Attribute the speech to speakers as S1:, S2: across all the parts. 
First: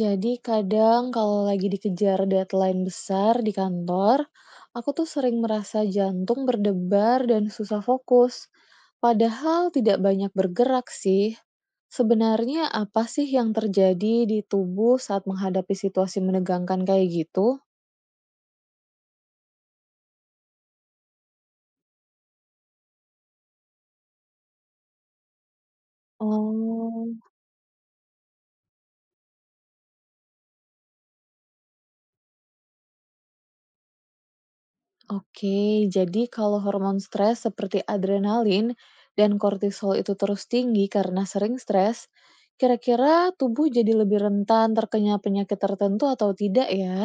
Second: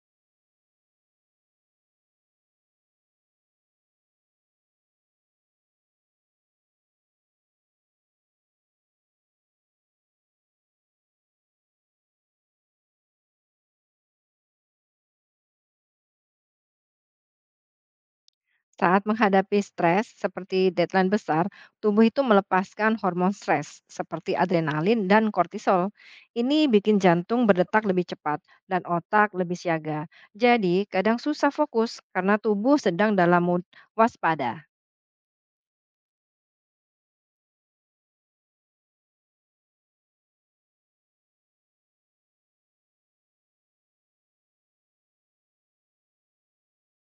S1: Jadi kadang kalau lagi dikejar deadline besar di kantor, aku tuh sering merasa jantung berdebar dan susah fokus. Padahal tidak banyak bergerak sih. Sebenarnya apa sih yang terjadi di tubuh saat menghadapi situasi menegangkan kayak gitu?
S2: Saat menghadapi stres seperti deadline besar, tubuh itu melepaskan hormon stres seperti adrenalin dan kortisol. Ini bikin
S1: Oh.
S2: jantung berdetak lebih cepat dan otak lebih siaga. Jadi, kadang susah fokus karena tubuh sedang dalam mood waspada.
S1: Oke, jadi kalau hormon stres seperti adrenalin dan kortisol itu terus tinggi karena sering stres, kira-kira tubuh jadi lebih rentan terkena penyakit tertentu atau tidak ya?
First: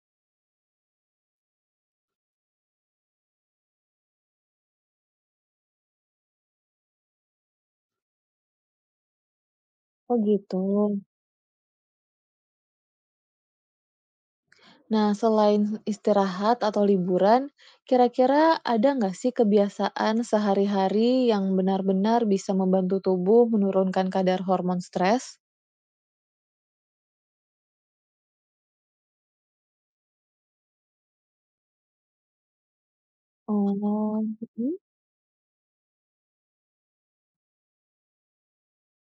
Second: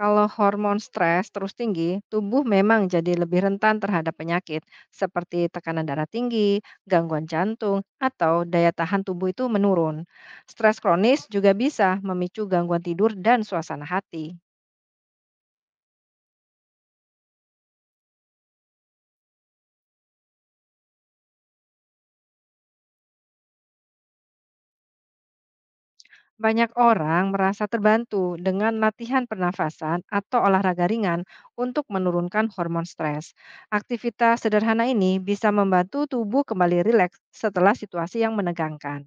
S2: Kalau hormon stres terus tinggi, tubuh memang jadi lebih rentan terhadap penyakit seperti tekanan darah tinggi, gangguan jantung, atau daya tahan tubuh itu menurun.
S1: Oh gitu.
S2: Stres kronis juga bisa memicu gangguan tidur dan suasana hati.
S1: Nah, selain istirahat atau liburan, kira-kira ada nggak sih kebiasaan sehari-hari yang benar-benar bisa membantu tubuh menurunkan kadar hormon stres?
S2: Banyak orang merasa terbantu dengan latihan pernafasan atau olahraga ringan untuk menurunkan hormon stres.
S1: Oh,
S2: Aktivitas
S1: mm.
S2: sederhana ini bisa membantu tubuh kembali rileks setelah situasi yang menegangkan.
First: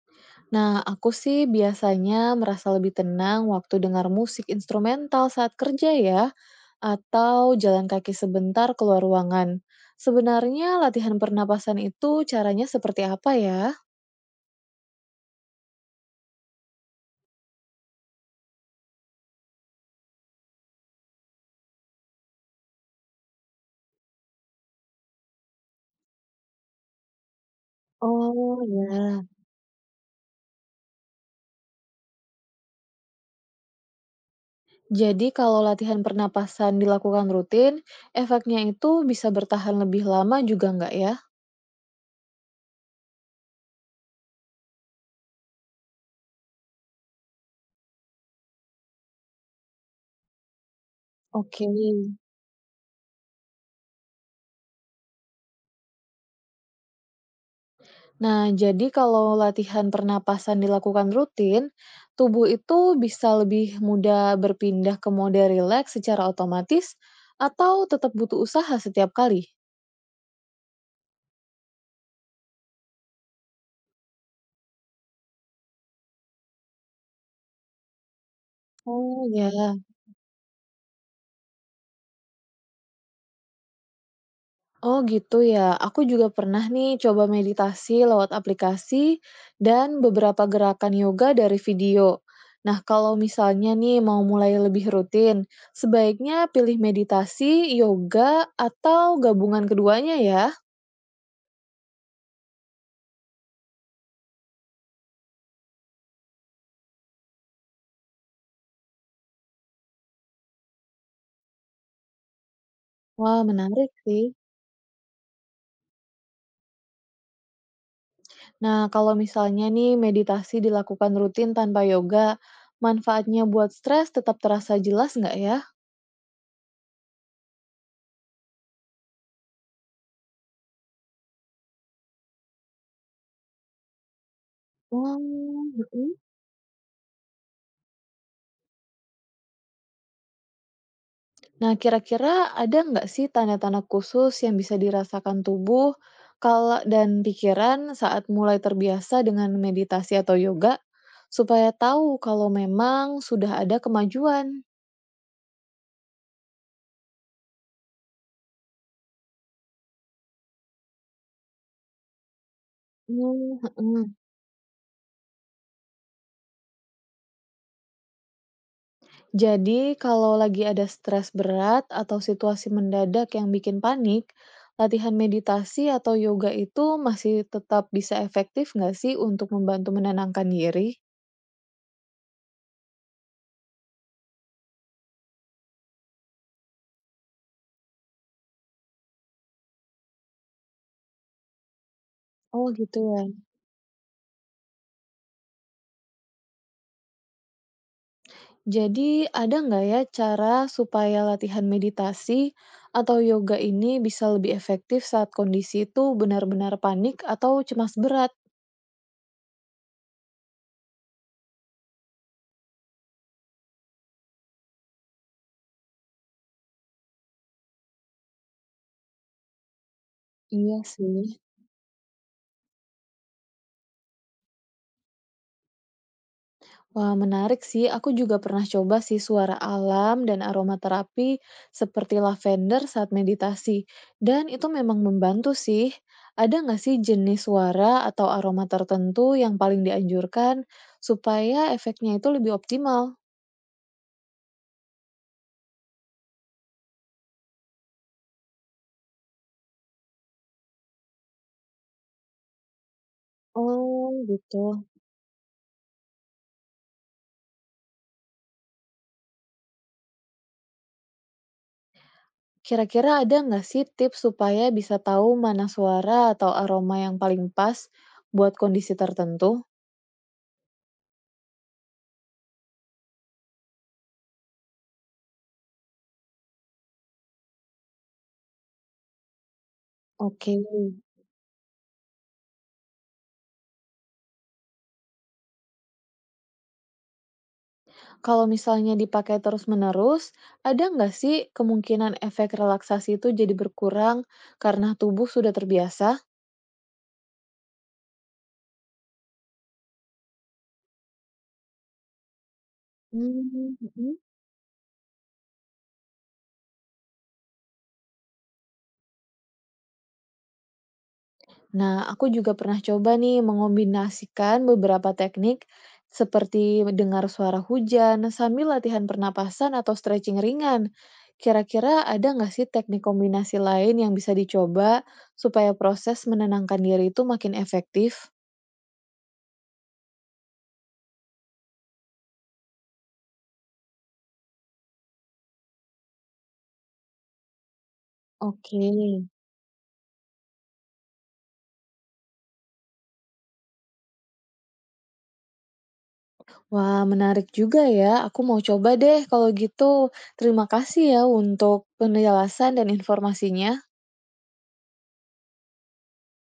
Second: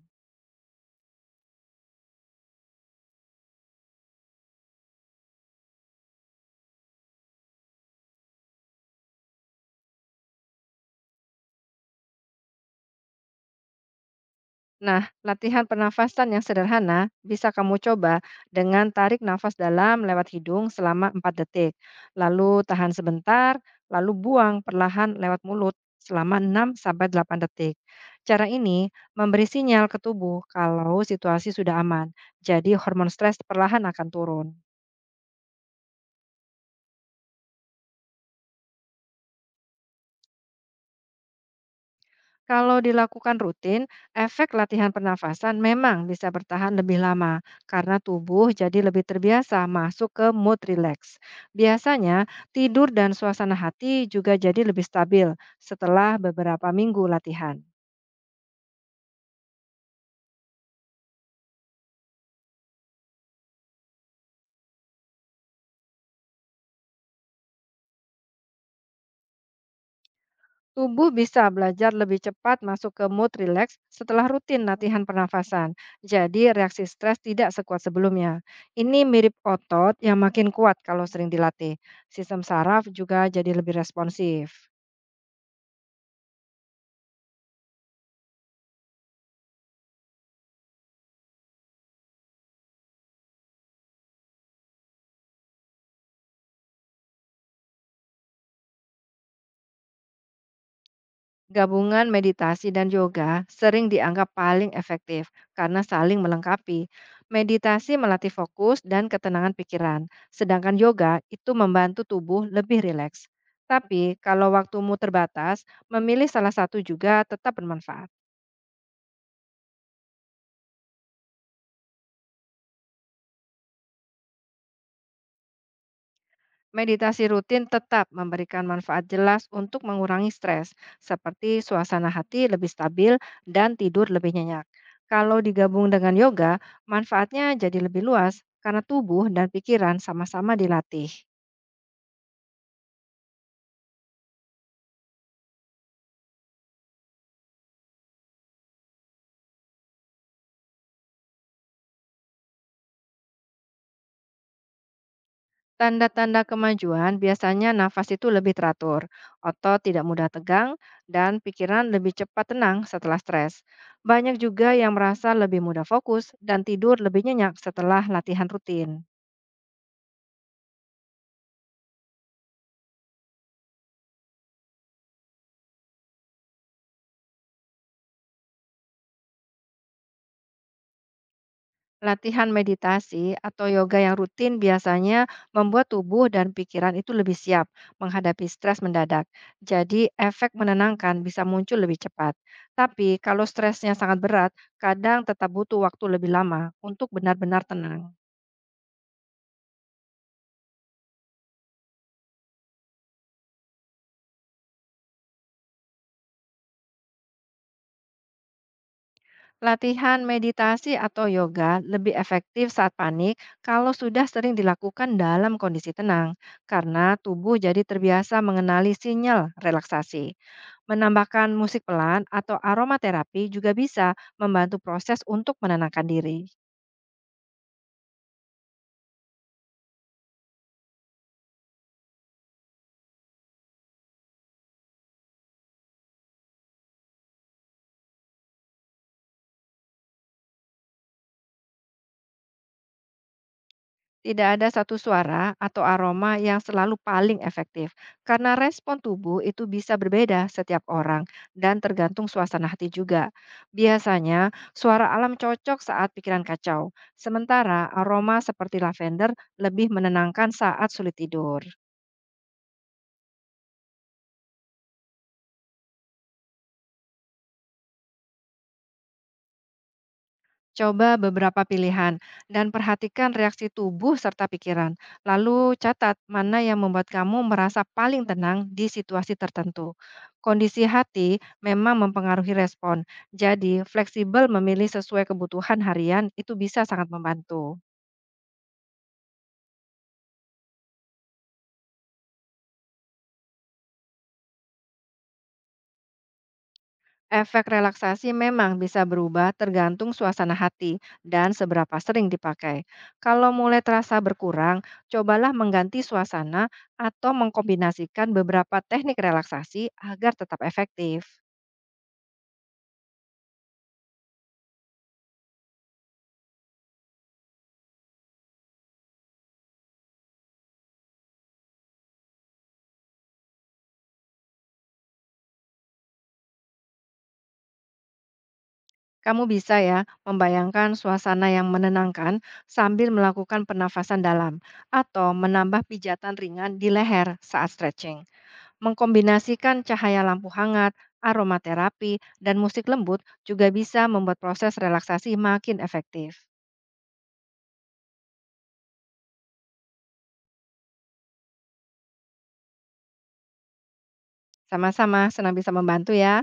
S1: Nah, aku sih biasanya merasa lebih tenang waktu dengar musik instrumental saat kerja ya, atau jalan kaki sebentar keluar ruangan. Sebenarnya latihan pernapasan itu caranya seperti apa ya?
S2: Nah, latihan pernafasan yang sederhana bisa kamu coba dengan tarik nafas dalam lewat hidung selama 4 detik, lalu tahan sebentar, lalu buang perlahan lewat mulut selama 6 sampai 8 detik. Cara
S1: Oh
S2: ini
S1: ya.
S2: memberi sinyal ke tubuh kalau situasi sudah aman. Jadi hormon stres perlahan akan turun.
S1: Jadi kalau latihan pernapasan dilakukan rutin, efeknya itu bisa bertahan lebih lama juga nggak ya?
S2: Kalau dilakukan rutin, efek latihan pernafasan memang bisa bertahan lebih lama karena tubuh jadi lebih terbiasa masuk ke mood relax.
S1: Oke.
S2: Biasanya, tidur dan suasana hati juga jadi lebih stabil setelah beberapa minggu latihan.
S1: Nah, jadi kalau latihan pernapasan dilakukan rutin, tubuh itu bisa lebih mudah berpindah ke mode rileks secara otomatis atau tetap butuh usaha setiap kali?
S2: Tubuh bisa belajar lebih cepat masuk ke mood relax setelah rutin latihan pernafasan. Jadi, reaksi stres tidak sekuat sebelumnya. Ini
S1: Oh
S2: mirip
S1: ya, ya,
S2: otot yang makin kuat kalau sering dilatih. Sistem saraf juga jadi lebih responsif.
S1: oh gitu ya. Aku juga pernah nih coba meditasi lewat aplikasi dan beberapa gerakan yoga dari video. Nah, kalau misalnya nih mau mulai lebih rutin, sebaiknya pilih meditasi, yoga, atau gabungan keduanya ya.
S2: Gabungan meditasi dan yoga sering dianggap paling efektif karena saling melengkapi. Meditasi melatih fokus dan ketenangan pikiran, sedangkan yoga itu membantu tubuh lebih rileks.
S1: Wah, menarik
S2: Tapi,
S1: sih.
S2: kalau waktumu terbatas, memilih salah satu juga tetap bermanfaat.
S1: Nah, kalau misalnya nih meditasi dilakukan rutin tanpa yoga, manfaatnya buat stres tetap terasa jelas nggak ya?
S2: Meditasi rutin tetap memberikan manfaat jelas untuk mengurangi stres, seperti suasana hati lebih stabil dan tidur lebih nyenyak.
S1: Oh,
S2: Kalau digabung
S1: mm-mm.
S2: dengan yoga, manfaatnya jadi lebih luas karena tubuh dan pikiran sama-sama dilatih.
S1: Nah, kira-kira ada nggak sih tanda-tanda khusus yang bisa dirasakan tubuh kalau dan pikiran saat mulai terbiasa dengan meditasi atau yoga, supaya tahu kalau memang sudah ada kemajuan?
S2: Tanda-tanda kemajuan biasanya nafas itu lebih teratur, otot tidak mudah tegang, dan pikiran lebih cepat tenang setelah stres.
S1: Hmm, mm-mm.
S2: Banyak juga yang merasa lebih mudah fokus dan tidur lebih nyenyak setelah latihan rutin.
S1: Jadi, kalau lagi ada stres berat atau situasi mendadak yang bikin panik, latihan meditasi atau yoga itu masih tetap bisa efektif nggak sih untuk membantu menenangkan diri?
S2: Latihan meditasi atau yoga yang rutin biasanya membuat tubuh dan pikiran itu lebih siap menghadapi stres mendadak. Jadi, efek menenangkan bisa muncul lebih cepat.
S1: Oh gitu
S2: Tapi,
S1: ya.
S2: kalau stresnya sangat berat, kadang tetap butuh waktu lebih lama untuk benar-benar tenang.
S1: Jadi, ada nggak ya cara supaya latihan meditasi atau yoga ini bisa lebih efektif saat kondisi itu benar-benar panik atau cemas berat?
S2: Latihan meditasi atau yoga lebih efektif saat panik kalau sudah sering dilakukan dalam kondisi tenang, karena tubuh jadi terbiasa mengenali sinyal relaksasi.
S1: Iya sih.
S2: Menambahkan musik pelan atau aromaterapi juga bisa membantu proses untuk menenangkan diri.
S1: Wah, menarik sih. Aku juga pernah coba sih suara alam dan aromaterapi seperti lavender saat meditasi. Dan itu memang membantu sih. Ada nggak sih jenis suara atau aroma tertentu yang paling dianjurkan supaya efeknya itu lebih optimal?
S2: Tidak ada satu suara atau aroma yang selalu paling efektif, karena respon tubuh itu bisa berbeda setiap orang dan tergantung suasana hati juga.
S1: Oh,
S2: Biasanya,
S1: gitu.
S2: suara alam cocok saat pikiran kacau, sementara aroma seperti lavender lebih menenangkan saat sulit tidur.
S1: Kira-kira ada nggak sih tips supaya bisa tahu mana suara atau aroma yang paling pas buat kondisi tertentu?
S2: Coba beberapa pilihan dan perhatikan reaksi tubuh serta pikiran. Lalu catat mana yang membuat kamu merasa paling tenang di situasi tertentu.
S1: Oke.
S2: Kondisi hati memang mempengaruhi respon. Jadi, fleksibel memilih sesuai kebutuhan harian itu bisa sangat membantu.
S1: Kalau misalnya dipakai terus-menerus, ada nggak sih kemungkinan efek relaksasi itu jadi berkurang karena tubuh sudah terbiasa?
S2: Efek relaksasi memang bisa berubah tergantung suasana hati dan seberapa sering dipakai. Kalau
S1: Hmm,
S2: mulai terasa
S1: mhm.
S2: berkurang, cobalah mengganti suasana atau mengkombinasikan beberapa teknik relaksasi agar tetap efektif.
S1: Nah, aku juga pernah coba nih mengombinasikan beberapa teknik seperti mendengar suara hujan sambil latihan pernapasan atau stretching ringan. Kira-kira ada nggak sih teknik kombinasi lain yang bisa dicoba supaya proses menenangkan diri itu makin efektif?
S2: Kamu bisa ya membayangkan suasana yang menenangkan sambil melakukan pernafasan dalam atau menambah pijatan ringan di leher saat stretching.
S1: Oke.
S2: Mengkombinasikan cahaya lampu hangat, aromaterapi, dan musik lembut juga bisa membuat proses relaksasi makin efektif.
S1: Wah, menarik juga ya. Aku mau coba deh kalau gitu. Terima kasih ya untuk penjelasan dan informasinya.
S2: Sama-sama, senang bisa membantu ya.